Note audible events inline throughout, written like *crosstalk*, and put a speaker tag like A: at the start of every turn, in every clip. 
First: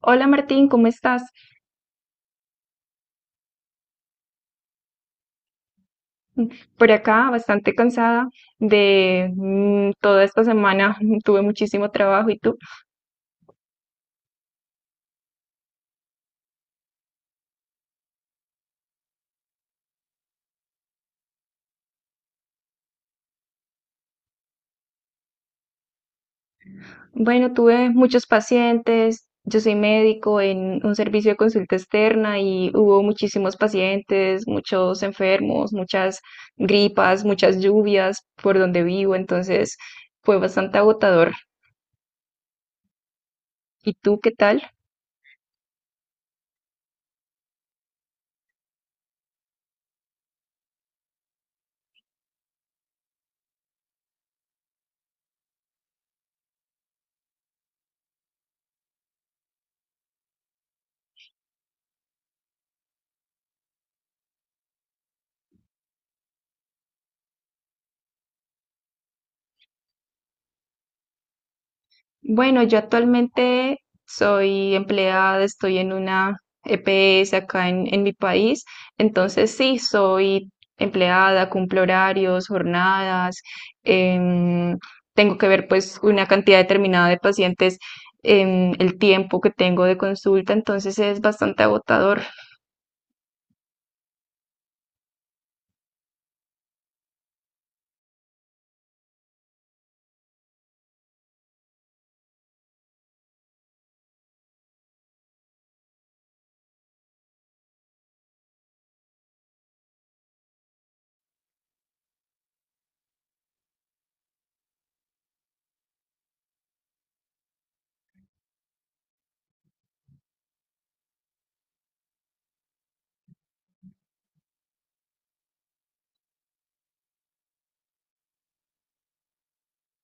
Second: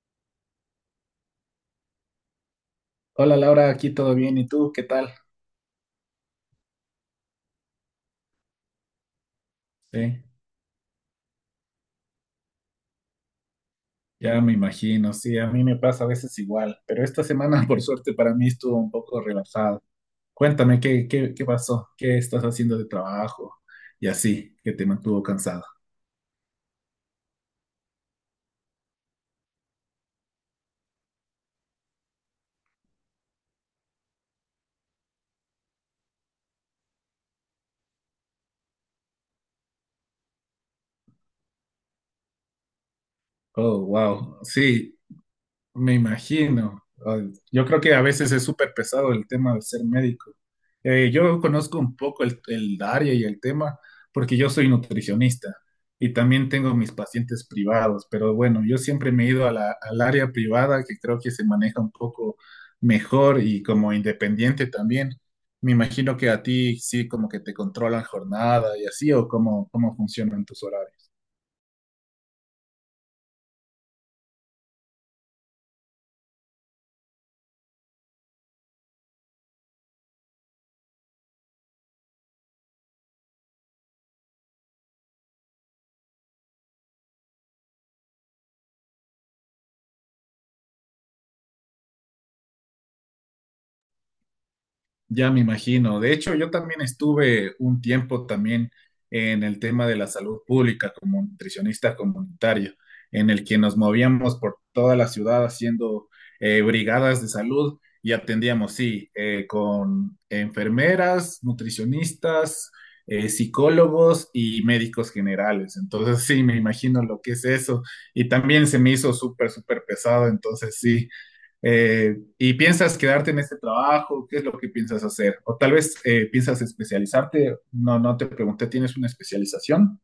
A: Hola Martín, ¿cómo estás?
B: Hola Laura, aquí todo bien, ¿y tú qué tal?
A: Por acá, bastante cansada de
B: Sí,
A: toda esta semana, *laughs* tuve muchísimo trabajo. ¿Y tú?
B: ya me imagino, sí, a mí me pasa a veces igual, pero esta semana *laughs* por suerte para mí estuvo un poco relajado. Cuéntame, ¿qué pasó? ¿Qué estás haciendo de trabajo? Y así, que te mantuvo cansado.
A: Bueno, tuve muchos pacientes. Yo soy médico en un servicio de consulta externa y hubo muchísimos pacientes, muchos enfermos, muchas gripas, muchas lluvias por donde vivo, entonces fue bastante agotador.
B: Oh,
A: ¿Y tú qué
B: wow,
A: tal?
B: sí, me imagino. Ay, yo creo que a veces es súper pesado el tema de ser médico. Yo conozco un poco el área y el tema porque yo soy nutricionista y también tengo mis pacientes privados, pero bueno, yo siempre me he ido a al área privada que creo que se maneja un poco mejor y como independiente también. Me imagino que a ti sí como que te controlan jornada y así o cómo funcionan tus horarios.
A: Bueno, yo actualmente soy empleada, estoy en una EPS acá en mi país, entonces sí, soy empleada, cumplo horarios, jornadas, em, tengo que ver pues una cantidad determinada de pacientes, el tiempo que tengo de consulta, entonces es bastante agotador.
B: Ya me imagino. De hecho, yo también estuve un tiempo también en el tema de la salud pública como nutricionista comunitario, en el que nos movíamos por toda la ciudad haciendo brigadas de salud y atendíamos, sí, con enfermeras, nutricionistas, psicólogos y médicos generales. Entonces, sí, me imagino lo que es eso. Y también se me hizo súper, súper pesado. Entonces, sí, y piensas quedarte en este trabajo, ¿qué es lo que piensas hacer? O tal vez piensas especializarte, no, no te pregunté, ¿tienes una especialización?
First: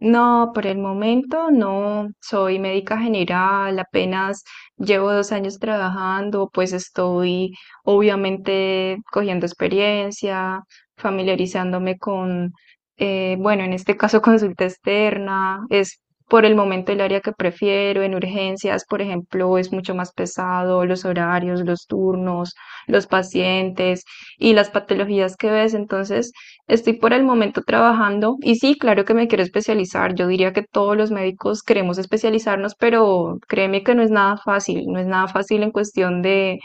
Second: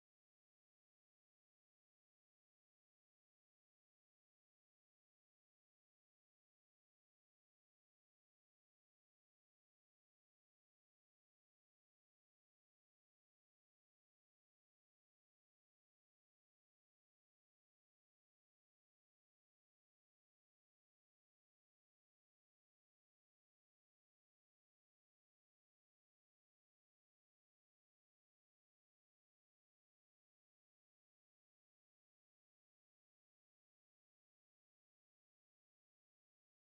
A: No, por el momento no. Soy médica general, apenas llevo dos años trabajando, pues estoy obviamente cogiendo experiencia, familiarizándome con, bueno, en este caso, *laughs* consulta externa es por el momento el área que prefiero. En urgencias, por ejemplo, es mucho más pesado los horarios, los turnos, los pacientes y las patologías que ves. Entonces, estoy por el momento trabajando y sí, claro que me quiero especializar. Yo diría que todos los médicos queremos especializarnos, pero créeme que no es nada fácil. No es nada fácil en cuestión de,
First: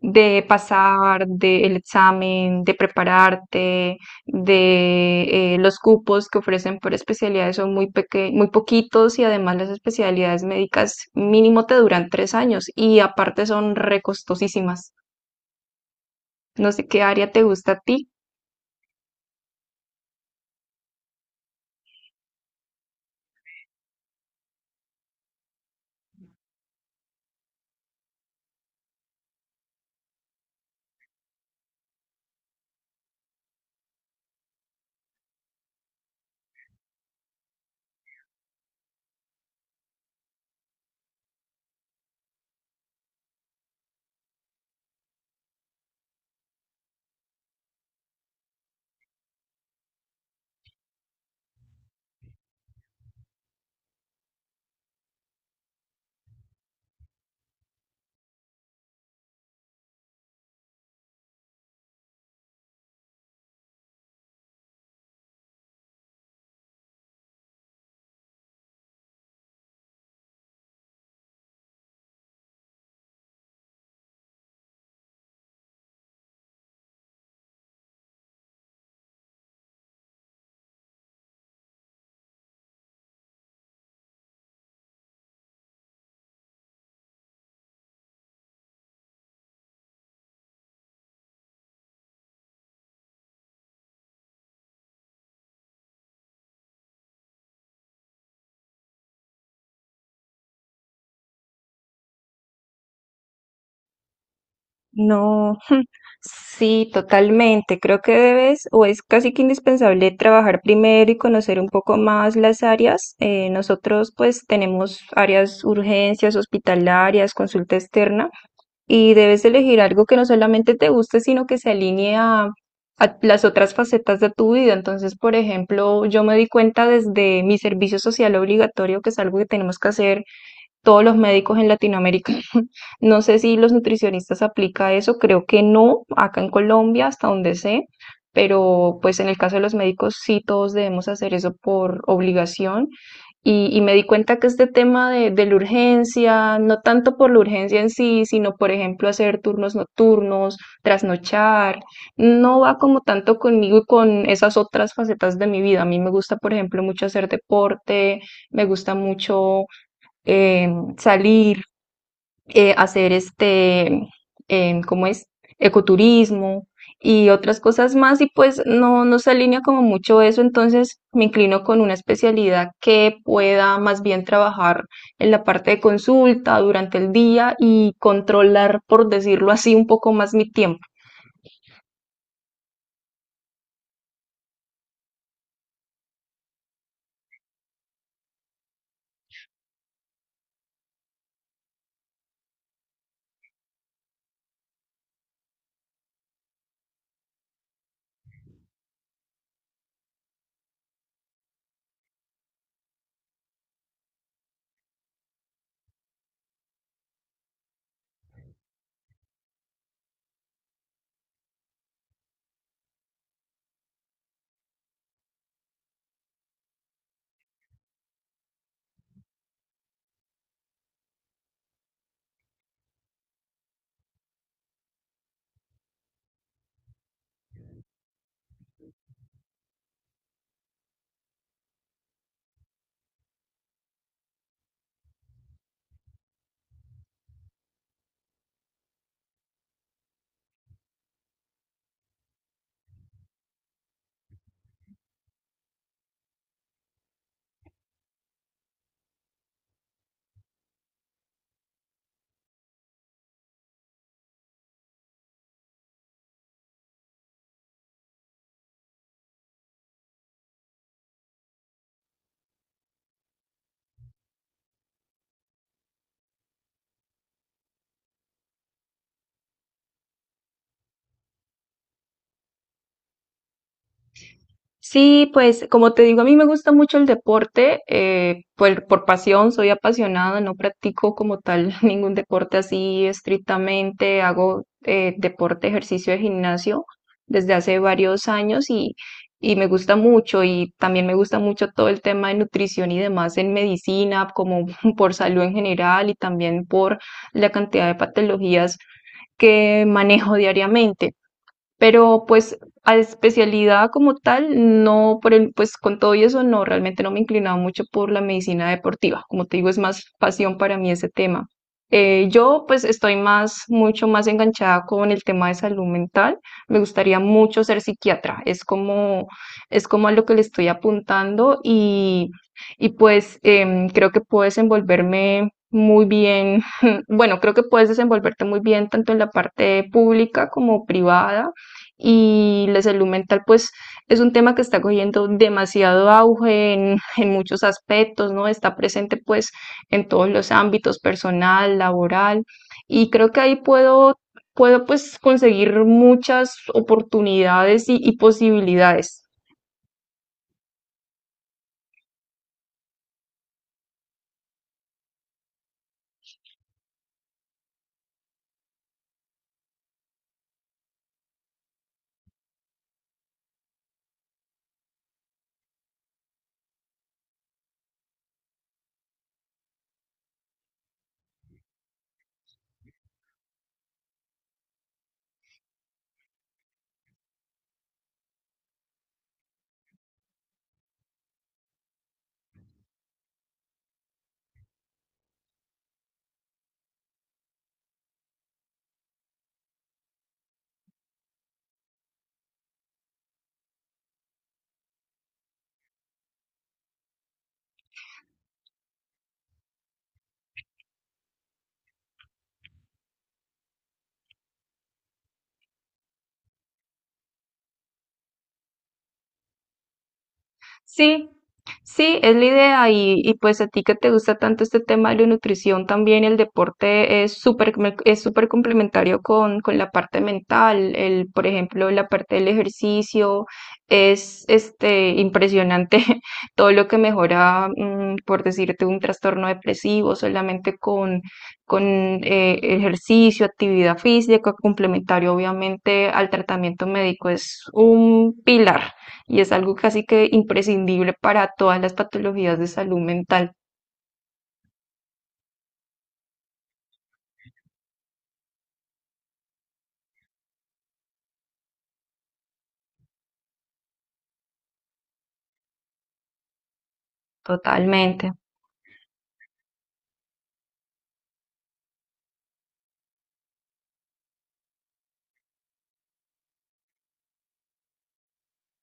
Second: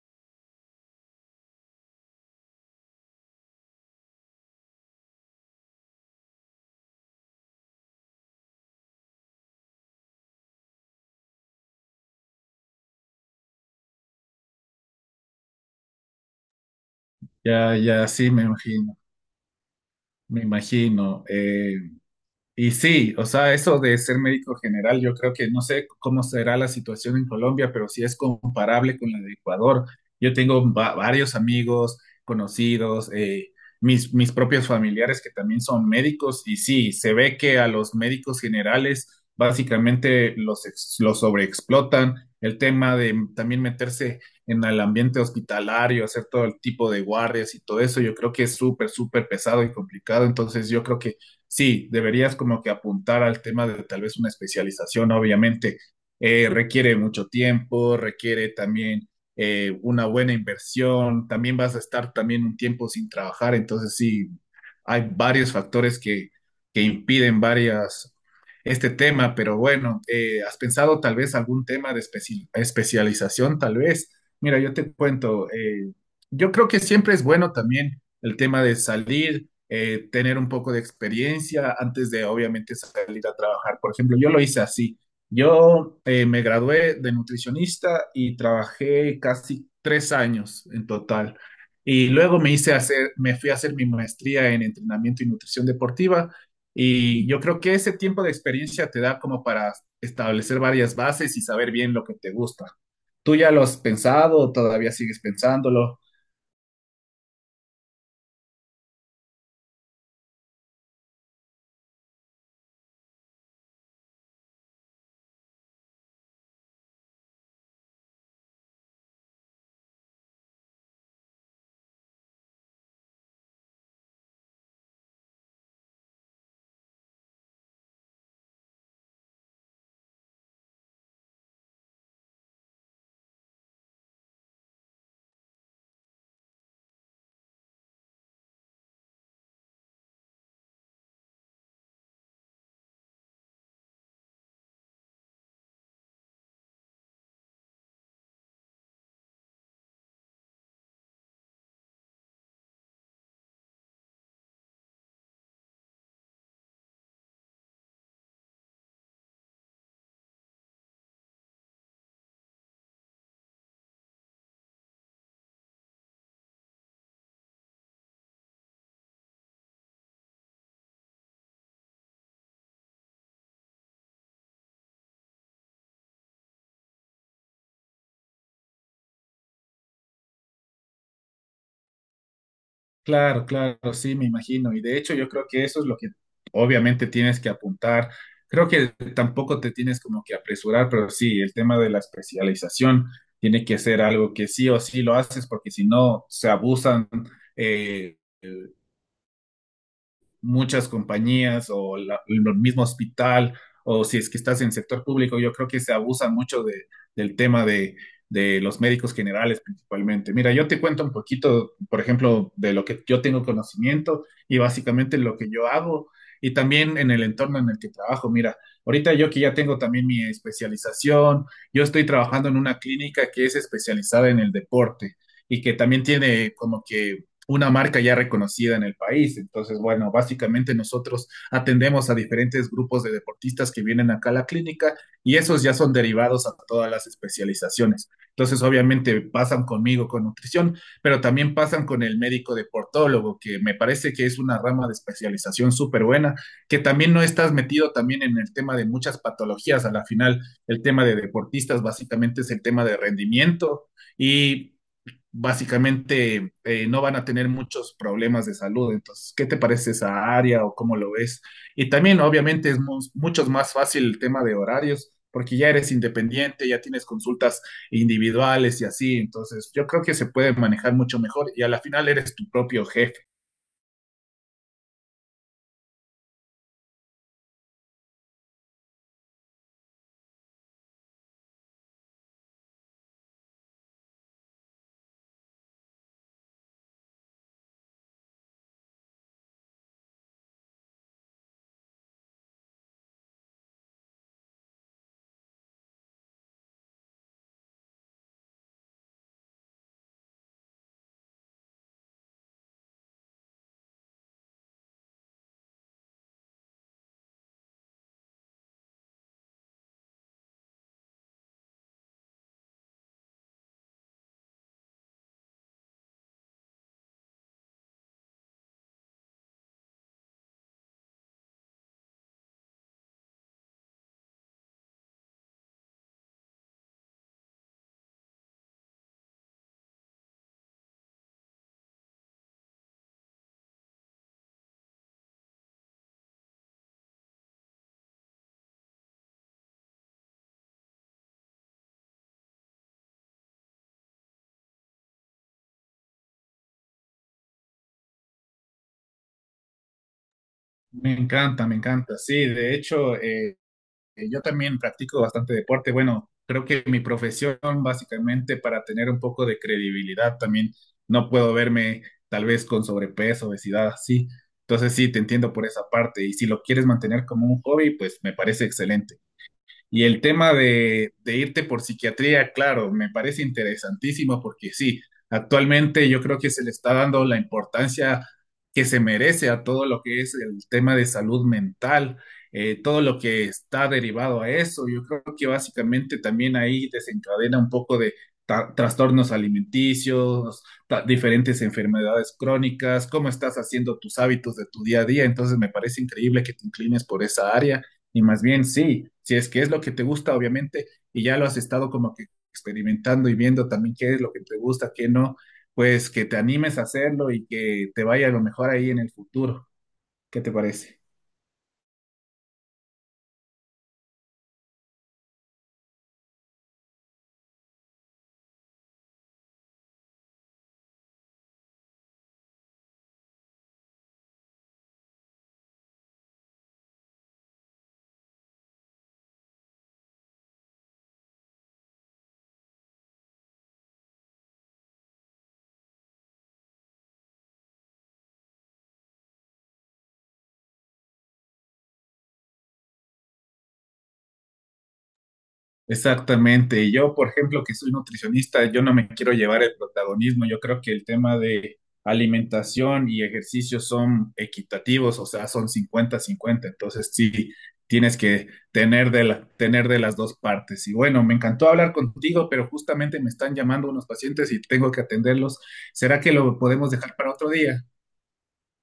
A: de pasar, del examen, de prepararte, de los cupos que ofrecen por especialidades son muy poquitos, y además las especialidades médicas mínimo te duran tres años y aparte son recostosísimas. No sé qué área te gusta
B: Ya,
A: a ti.
B: ya sí, me imagino, me imagino. Y sí, o sea, eso de ser médico general, yo creo que no sé cómo será la situación en Colombia, pero sí es comparable con la de Ecuador. Yo tengo varios amigos, conocidos, mis propios familiares que también son médicos y sí, se ve que a los médicos generales básicamente los sobreexplotan. El tema de también meterse en el ambiente hospitalario, hacer todo el tipo de guardias y todo eso, yo creo que es súper, súper pesado y complicado. Entonces, yo creo que sí, deberías como que apuntar al tema de tal vez una especialización, obviamente. Requiere mucho tiempo, requiere también una buena inversión, también vas a estar también un tiempo sin trabajar, entonces sí, hay varios factores que impiden varias este tema, pero bueno, ¿has pensado tal vez algún tema de especialización? Tal vez, mira, yo te cuento, yo creo que siempre es bueno también el tema de salir tener un poco de experiencia antes de obviamente salir a trabajar. Por ejemplo, yo lo hice así. Yo me gradué de nutricionista y trabajé casi 3 años en total. Y luego me fui a hacer mi maestría en entrenamiento y nutrición deportiva. Y yo creo que ese tiempo de experiencia te da como para establecer varias bases y saber bien lo que te gusta. ¿Tú ya lo has pensado? ¿Todavía sigues
A: No, *laughs*
B: pensándolo?
A: sí, totalmente. Creo que debes, o es casi que indispensable, trabajar primero y conocer un poco más las áreas. Nosotros pues tenemos áreas urgencias, hospitalarias, consulta externa, y debes elegir algo que no solamente te guste, sino que se alinee a las otras facetas de tu vida. Entonces, por ejemplo, yo me di cuenta desde mi servicio social obligatorio, que es algo que tenemos que hacer todos los médicos en Latinoamérica. *laughs* No sé si los nutricionistas aplica eso, creo que no, acá en Colombia, hasta donde sé, pero pues en el caso de los médicos sí, todos debemos hacer eso por obligación. Y me di cuenta que este tema de la urgencia, no tanto por la urgencia en sí, sino por ejemplo hacer turnos nocturnos, trasnochar, no va como tanto conmigo y con esas otras facetas de mi vida. A mí me gusta, por ejemplo, mucho hacer deporte, me gusta mucho eh, salir, hacer, ¿cómo es? Ecoturismo y otras cosas más, y pues no, no se alinea como mucho eso, entonces me inclino con una especialidad que pueda más bien trabajar en la parte de consulta durante el día y controlar, por decirlo así, un poco más mi tiempo.
B: Claro, claro, sí, me imagino. Y de hecho yo creo que eso es lo que obviamente tienes que apuntar. Creo que tampoco te tienes como que apresurar, pero sí, el tema de la especialización tiene que ser algo que sí o sí lo haces, porque si no, se abusan. eh, Muchas compañías o el mismo hospital o si es que estás en sector público, yo creo que se abusan mucho del tema de los médicos generales principalmente. Mira, yo te cuento un poquito, por ejemplo, de lo que yo tengo conocimiento y básicamente lo que yo hago y también en el entorno en el que trabajo. Mira, ahorita yo que ya tengo también mi especialización, yo estoy trabajando en una clínica que es especializada en el deporte y que también tiene como que una marca ya reconocida en el país. Entonces, bueno, básicamente nosotros atendemos a diferentes grupos de deportistas que vienen acá a la clínica y esos ya son derivados a todas las especializaciones. Entonces, obviamente pasan conmigo con nutrición, pero también pasan con el médico deportólogo, que me parece que es una rama de especialización súper buena, que también no estás metido también en el tema de muchas patologías. A la final, el tema de deportistas básicamente es el tema de rendimiento y básicamente no van a tener muchos problemas de salud. Entonces, ¿qué te parece esa área o cómo lo ves? Y también, obviamente, es mucho más fácil el tema de horarios, porque ya eres independiente, ya tienes consultas individuales y así. Entonces, yo creo que se puede manejar mucho mejor y a la final eres tu propio jefe.
A: Sí, pues como te digo, a mí me gusta mucho el deporte, por pasión, soy apasionada, no practico como tal *laughs* ningún deporte así estrictamente, hago deporte, ejercicio de gimnasio desde hace varios años y me gusta mucho, y también me gusta mucho todo el tema de nutrición y demás en medicina, como *laughs* por salud en general y también por la cantidad de patologías que manejo diariamente. Pero pues a especialidad como tal, no, por el, pues con todo y eso, no, realmente no me he inclinado mucho por la medicina deportiva. Como te digo, es más pasión para mí ese tema. Yo pues estoy más, mucho más enganchada con el tema de salud mental. Me gustaría mucho ser psiquiatra. Es como a lo que le estoy apuntando, y pues creo que puedo desenvolverme muy bien. *laughs* Bueno, creo que puedes desenvolverte muy bien tanto en la parte pública como privada, y la salud mental pues es un tema que está cogiendo demasiado auge en muchos aspectos, ¿no? Está presente pues en todos los ámbitos, personal, laboral, y creo que ahí puedo pues conseguir muchas oportunidades y posibilidades.
B: Me encanta, me encanta. Sí, de hecho, yo también practico bastante deporte. Bueno, creo que mi profesión, básicamente, para tener un poco de credibilidad, también no puedo verme tal vez con sobrepeso, obesidad, así. Entonces sí, te entiendo por esa parte. Y si lo quieres mantener como un hobby, pues me parece excelente. Y el tema de irte por psiquiatría, claro, me parece interesantísimo porque sí, actualmente yo creo que se le está dando la importancia que se merece a todo lo que es el tema de salud mental, todo lo que está derivado a eso. Yo creo que básicamente también ahí desencadena un poco de trastornos alimenticios, diferentes enfermedades crónicas, cómo estás haciendo tus hábitos de tu día a día. Entonces me parece increíble que te inclines por esa área. Y más bien sí, si es que es lo que te gusta, obviamente, y ya lo has estado como que experimentando y viendo también qué es lo que te gusta, qué no, pues que te animes a hacerlo y que te vaya a lo mejor ahí en el futuro. ¿Qué te parece?
A: Sí, sí, es la idea y pues a ti que te gusta tanto este tema de la nutrición, también el deporte es es súper complementario con la parte mental. El, por ejemplo, la parte del ejercicio es este impresionante, *laughs* todo lo que mejora por decirte un trastorno depresivo solamente con ejercicio, actividad física complementario, obviamente, al tratamiento médico, es un pilar y es algo casi que imprescindible para todas las patologías de salud mental,
B: Exactamente. Y yo, por ejemplo, que soy nutricionista, yo no me quiero llevar el protagonismo. Yo creo que el tema de alimentación y ejercicio son equitativos, o sea, son 50-50. Entonces, sí, tienes
A: totalmente.
B: que tener de las dos partes. Y bueno, me encantó hablar contigo, pero justamente me están llamando unos pacientes y tengo que atenderlos. ¿Será que lo podemos dejar para otro día?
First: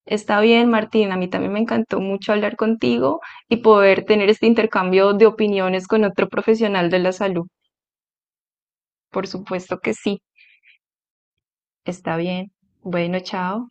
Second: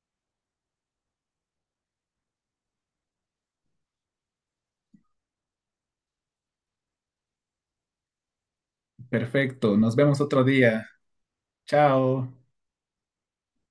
A: Está bien, Martín, a mí también me encantó mucho hablar contigo y poder tener este intercambio de opiniones con otro profesional de la salud. Por
B: Perfecto.
A: supuesto que
B: Nos
A: sí,
B: vemos otro día.
A: está
B: Chao.
A: bien. Bueno, chao.